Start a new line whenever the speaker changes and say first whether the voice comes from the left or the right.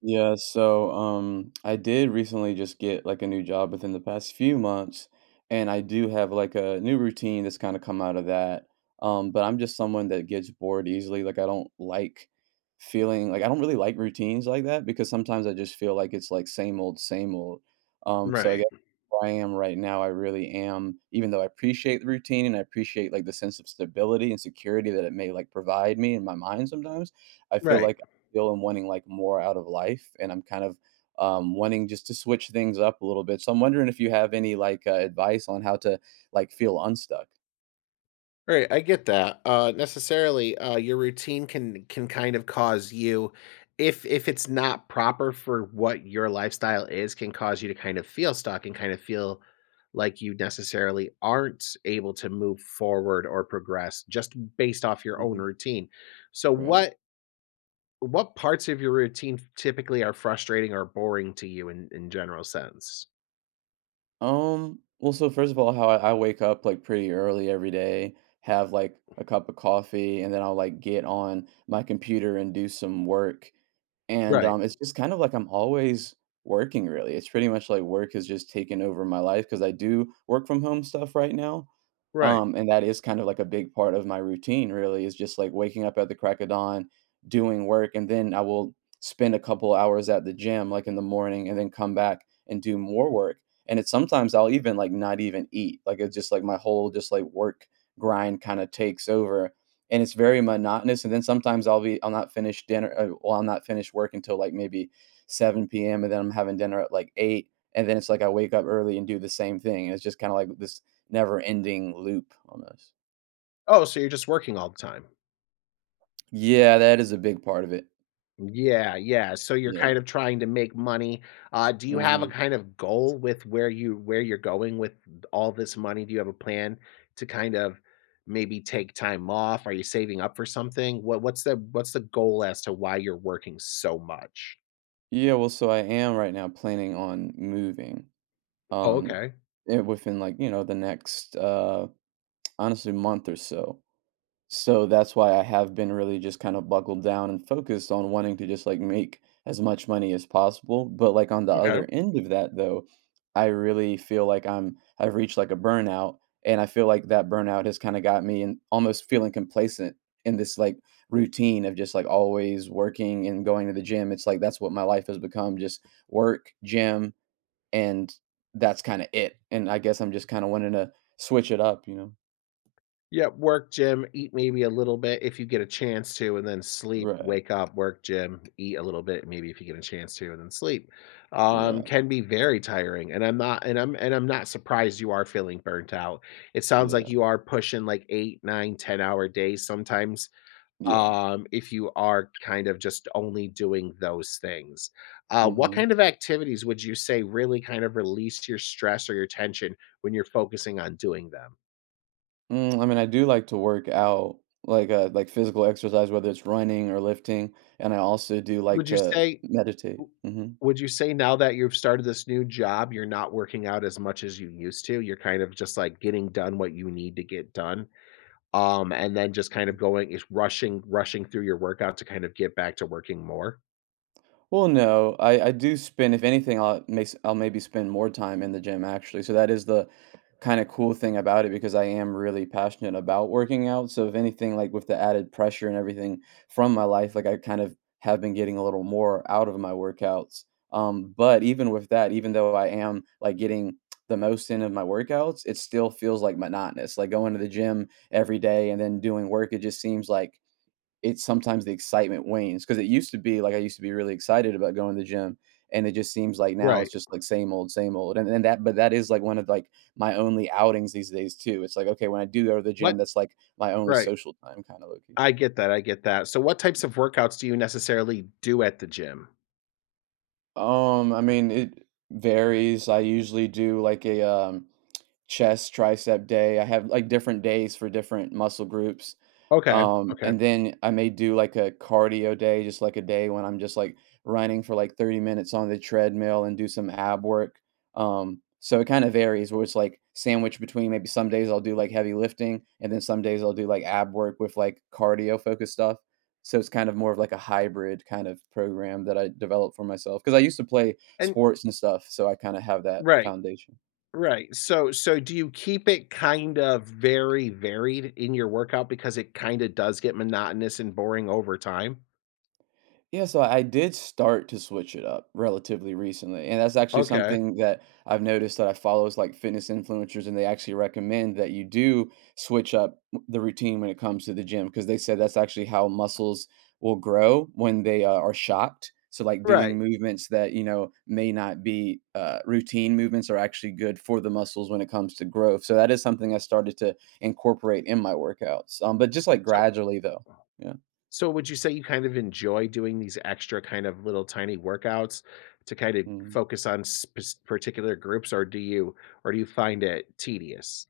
right: Yeah, so I did recently just get like a new job within the past few months, and I do have like a new routine that's kind of come out of that. But I'm just someone that gets bored easily. Like I don't like feeling like I don't really like routines like that because sometimes I just feel like it's like same old same old. So I
left: Right,
right: guess where I am right now I really am, even though I appreciate the routine and I appreciate like the sense of stability and security that it may like provide me in my mind sometimes. I feel
left: right.
right: like feel and wanting like more out of life, and I'm kind of wanting just to switch things up a little bit. So I'm wondering if you have any like advice on how to like feel unstuck.
left: Right, I get that. Necessarily, your routine can kind of cause you, if it's not proper for what your lifestyle is, can cause you to kind of feel stuck and kind of feel like you necessarily aren't able to move forward or progress just based off your own
right: Hmm.
left: routine. So,
right: Right.
left: what parts of your routine typically are frustrating or boring to you in general sense?
right: Well, so first of all, how I wake up like pretty early every day, have like a cup of coffee, and then I'll like get on my computer and do some work. And
left: Right,
right: it's just kind of like I'm always working really. It's pretty much like work has just taken over my life because I do work from home stuff right now.
left: right.
right: And that is kind of like a big part of my routine really is just like waking up at the crack of dawn, doing work, and then I will spend a couple hours at the gym like in the morning and then come back and do more work. And it's sometimes I'll even like not even eat. Like it's just like my whole just like work grind kind of takes over, and it's very monotonous. And then sometimes I'll not finish dinner well, I'll not finish work until like maybe 7 p.m., and then I'm having dinner at like eight. And then it's like I wake up early and do the same thing. And it's just kind of like this never ending loop almost.
left: Oh, so you're just working all the time.
right: Yeah, that is a big part of it.
left: Yeah, yeah, so you're
right: Yeah.
left: kind of trying to make money. Do you have a
right: Mhm.
left: kind of goal with where you're going with all this money? Do you have a plan to kind of maybe take time off? Are you saving up for something? What's the goal as to why you're working so much?
right: Yeah, well, so I am right now planning on moving,
left: Oh,
right: um,
left: okay.
right: within, like, you know, the next, honestly, month or so. So that's why I have been really just kind of buckled down and focused on wanting to just like make as much money as possible. But like on the
left: Okay.
right: other end of that though, I really feel like I've reached like a burnout, and I feel like that burnout has kind of got me and almost feeling complacent in this like routine of just like always working and going to the gym. It's like that's what my life has become, just work, gym, and that's kind of it. And I guess I'm just kind of wanting to switch it up, you know.
left: Yep, work, gym, eat maybe a little bit if you get a chance to, and then sleep,
right: Right.
left: wake up, work, gym, eat a little bit, maybe if you get a chance to, and then sleep.
right: Yeah.
left: Can be very tiring. And I'm not surprised you are feeling burnt out. It sounds like
right: Yeah.
left: you are pushing like 8, nine, 10-hour days sometimes,
right: Yeah.
left: if you are kind of just only doing those things. What
right: Mhm.
left: kind of activities would you say really kind of release your stress or your tension when you're focusing on doing them?
right: Mm, I mean, I do like to work out, like physical exercise, whether it's running or lifting, and I also do like
left: Would you
right: to
left: say
right: meditate.
left: W
right: Mhm.
left: Would you say now that you've started this new job, you're not working out as much as you used to? You're kind of just, like, getting done what you need to get done, and then just kind of going is rushing through your workout to kind of get back to working more?
right: Well, no, I do spend, if anything, I'll maybe spend more time in the gym actually. So that is the kind of cool thing about it because I am really passionate about working out. So if anything, like with the added pressure and everything from my life, like I kind of have been getting a little more out of my workouts. But even with that, even though I am like getting the most in of my workouts, it still feels like monotonous. Like going to the gym every day and then doing work, it just seems like it's sometimes the excitement wanes because it used to be like I used to be really excited about going to the gym, and it just seems like now
left: Right.
right: it's just like same old, same old. But that is like one of like my only outings these days too. It's like okay, when I do go to the gym,
left: What
right: that's like my only
left: Right.
right: social time, kind of low key.
left: I get that, I get that. So what types of workouts do you necessarily do at the gym?
right: I mean, it varies. I usually do like a chest tricep day. I have like different days for different muscle groups.
left: Okay, okay.
right: And then I may do like a cardio day, just like a day when I'm just like running for like 30 minutes on the treadmill and do some ab work. So it kind of varies where it's like sandwiched between maybe some days I'll do like heavy lifting and then some days I'll do like ab work with like cardio focused stuff. So it's kind of more of like a hybrid kind of program that I developed for myself because I used to play
left: And
right: sports and stuff. So I kind of have that
left: Right,
right: foundation.
left: right. So do you keep it kind of very varied in your workout because it kinda does get monotonous and boring over time?
right: Yeah, so I did start to switch it up relatively recently, and that's actually mhm,
left: Okay,
right: something that I've noticed that I follow is like fitness influencers, and they actually recommend that you do switch up the routine when it comes to the gym because they said that's actually how muscles will grow when they are shocked. So, like doing
left: right.
right: movements that you know may not be routine movements are actually good for the muscles when it comes to growth. So that is something I started to incorporate in my workouts, but just like
left: So
right: gradually though. Yeah.
left: so would you say you kind of enjoy doing these extra kind of little tiny workouts to kind of
right: Mm-hmm.
left: focus on spec particular groups, or do you find it tedious?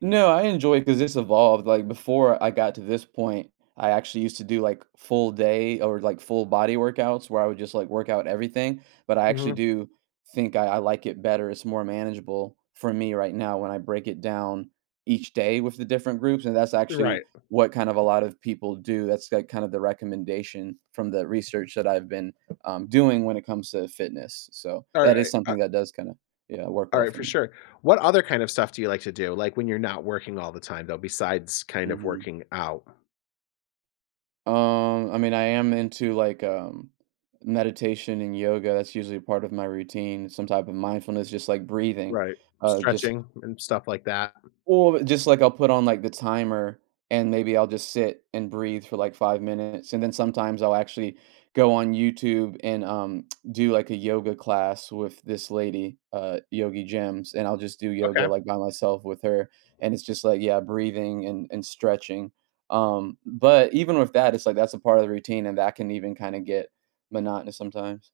right: No, I enjoy it because it's evolved, like, before I got to this point, I actually used to do, like, full day or, like, full body workouts where I would just, like, work out everything, but I actually
left: Mhm,
right: do think I like it better. It's more manageable for me right now when I break it down each day with the different groups, and that's actually
left: right.
right: what kind of a lot of people do. That's, like, kind of the recommendation from the research that I've been, doing when it comes to fitness, so that is
left: Alright, a
right: something that does kinda yeah, work well
left: alright,
right: for
left: for
right: me.
left: sure. What other kind of stuff do you like to do, like, when you're not working all the time, though, besides kind of
right: Mhm.
left: working out?
right: I mean, I am into like meditation and yoga. That's usually part of my routine, some type of mindfulness, just like breathing,
left: Right.
right: just
left: Stretching and stuff like that.
right: well, just like I'll put on like the timer and maybe I'll just sit and breathe for like 5 minutes. And then sometimes I'll actually go on YouTube and do like a yoga class with this lady, Yogi Gems, and I'll just do yoga
left: Okay.
right: like by myself with her. And it's just like, yeah, breathing and stretching. But even with that, it's like that's a part of the routine and that can even kind of get monotonous sometimes.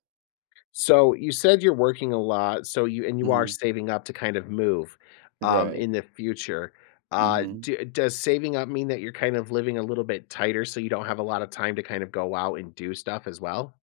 left: So you said you're working a lot, so you are
right: Hmm.
left: saving up to kind of move,
right: Right.
left: in the future.
right: Hmm.
left: Does saving up mean that you're kind of living a little bit tighter so you don't have a lot of time to kind of go out and do stuff as well?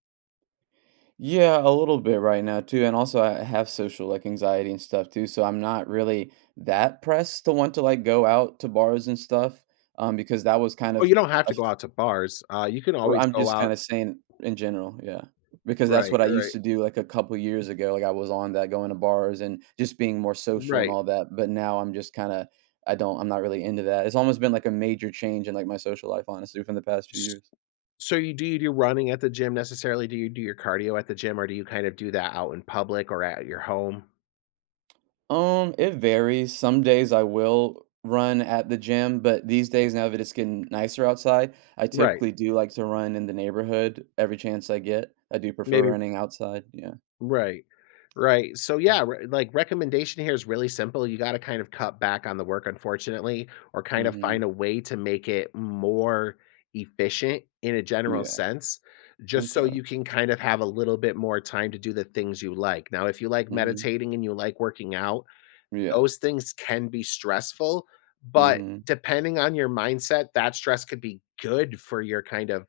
right: Yeah, a little bit right now too, and also I have social like anxiety and stuff too, so I'm not really that pressed to want to like go out to bars and stuff, because that was kind
left: Oh,
right: of
left: you don't have
right: a
left: to go
right: f-
left: out to bars. You can
right: or
left: always
right: I'm
left: go
right: just
left: out.
right: kind of saying in general, yeah, because that's
left: Right,
right: what I used
left: right,
right: to do like a couple years ago. Like I was on that going to bars and just being more social and
left: right.
right: all that, but now I'm just kind of I'm not really into that. It's almost been like a major change in like my social life, honestly, from the past few
left: S-
right: years.
left: So you do running at the gym necessarily? Do you do your cardio at the gym or do you kind of do that out in public or at your home?
right: It varies. Some days I will run at the gym, but these days now that it's getting nicer outside, I
left: Right.
right: typically do like to run in the neighborhood every chance I get. I do prefer
left: Maybe
right: running outside. Yeah.
left: Right. Right. So yeah, recommendation here is really simple. You gotta kind of cut back on the work, unfortunately, or kind of find
right: Hmm.
left: a way to make it more efficient in a general
right: Yeah.
left: sense, just so
right: Okay.
left: you can kind of have a little bit more time to do the things you like. Now, if you like
right: Hmm.
left: meditating and you like working out,
right: Yeah.
left: those things can be stressful, but
right: Hmm.
left: depending on your mindset, that stress could be good for your kind of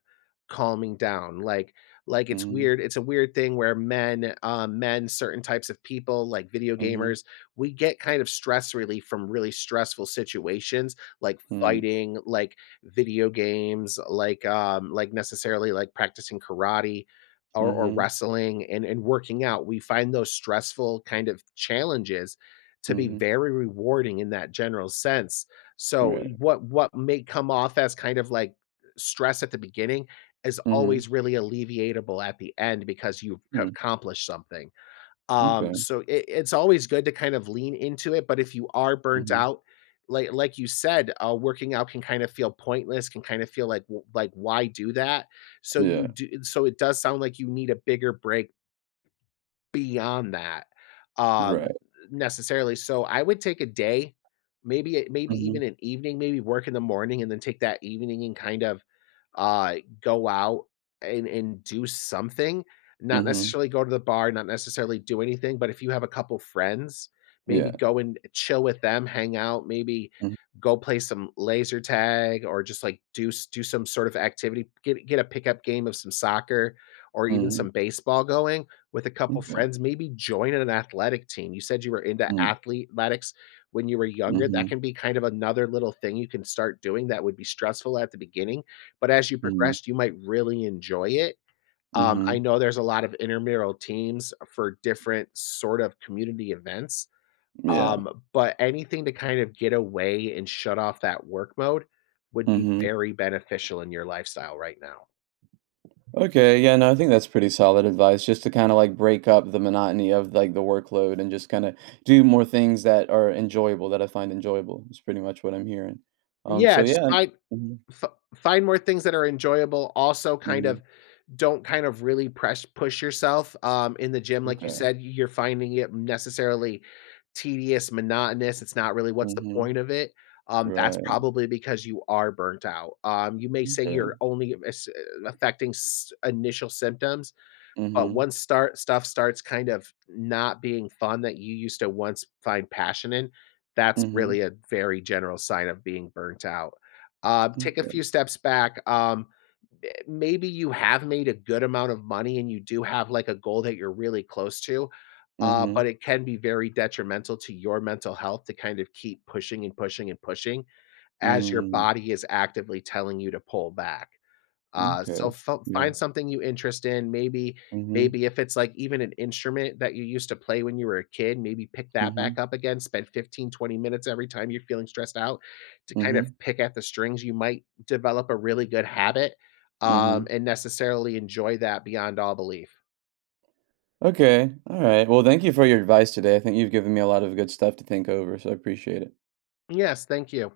left: calming down. Like
right: Hmm.
left: it's a weird thing where men, certain types of people, like video
right: Hmm.
left: gamers, we get kind of stress relief from really stressful situations, like
right: Hmm.
left: fighting, like video games, like necessarily like practicing karate or
right: Hmm.
left: wrestling and working out. We find those stressful kind of challenges to be
right: Hmm.
left: very rewarding in that general sense. So,
right: Right.
left: what may come off as kind of like stress at the beginning is
right: Mm-hmm.
left: always really alleviatable at the end because you've c
right: Hmm.
left: accomplished something.
right: Mm.
left: Um,
right: Okay.
left: so it's always good to kind of lean into it, but if you are burnt
right: Hmm.
left: out, like you said, working out can kind of feel pointless, can kind of feel like w like, "Why do that?" So
right: Yeah.
left: you do so it does sound like you need a bigger break beyond that, um,
right: Right.
left: necessarily. So I would take a day, maybe
right: Hmm.
left: even an evening, maybe work in the morning and then take that evening and kind of uh, go out and do something, not
right: Hmm.
left: necessarily go to the bar, not necessarily do anything, but if you have a couple friends, maybe
right: Yeah.
left: go and chill with them, hang out, maybe
right: Hmm.
left: go play some laser tag or just like do do some sort of activity, get a pickup game of some soccer or even
right: Hmm.
left: some baseball going with a couple
right: Okay.
left: friends, maybe join an athletic team. You said you were into
right: Mm-hmm.
left: athletics when you were younger.
right: Mm-hmm.
left: That can be kind of another little thing you can start doing that would be stressful at the beginning, but as you
right: Hmm.
left: progressed, you might really enjoy it.
right: Mm-hmm.
left: I know there's a lot of intramural teams for different sort of community events,
right: Yeah.
left: but anything to kind of get away and shut off that work mode would be
right: Hmm.
left: very beneficial in your lifestyle right now.
right: Okay, yeah, no, I think that's pretty solid advice just to kind of like break up the monotony of like the workload and just kind of do more things that are enjoyable, that I find enjoyable. It's pretty much what I'm hearing.
left: Yeah,
right: So
left: just
right: yeah. Hmm.
left: f find more things that are enjoyable, also kind
right: Hmm.
left: of don't kind of really press push yourself, in the gym, like you
right: Okay.
left: said, you're finding it necessarily tedious, monotonous, it's not really what's the
right: Hmm.
left: point of it, that's
right: Right.
left: probably because you are burnt out, you may say
right: Okay.
left: you're only as affecting s initial symptoms, but
right: Hmm.
left: once start stuff starts kind of not being fun that you used to once find passion in, that's
right: Hmm.
left: really a very general sign of being burnt out. Take a few
right: Okay.
left: steps back. Maybe you have made a good amount of money and you do have, like, a goal that you're really close to, but
right: Hmm.
left: it can be very detrimental to your mental health to kind of keep pushing and pushing and pushing as your
right: Mm.
left: body is actively telling you to pull back. Uh,
right: Okay.
left: so fo
right: Yeah.
left: find something you interest in, maybe
right: Hmm.
left: if it's, like, even an instrument that you used to play when you were a kid, maybe pick that back
right: Hmm.
left: up again, spend 15, 20 minutes every time you're feeling stressed out to kind of
right: Hmm.
left: pick at the strings, you might develop a really good habit,
right: Hmm.
left: and necessarily enjoy that beyond all belief.
right: Okay. All right. Well, thank you for your advice today. I think you've given me a lot of good stuff to think over, so I appreciate it.
left: Yes, thank you.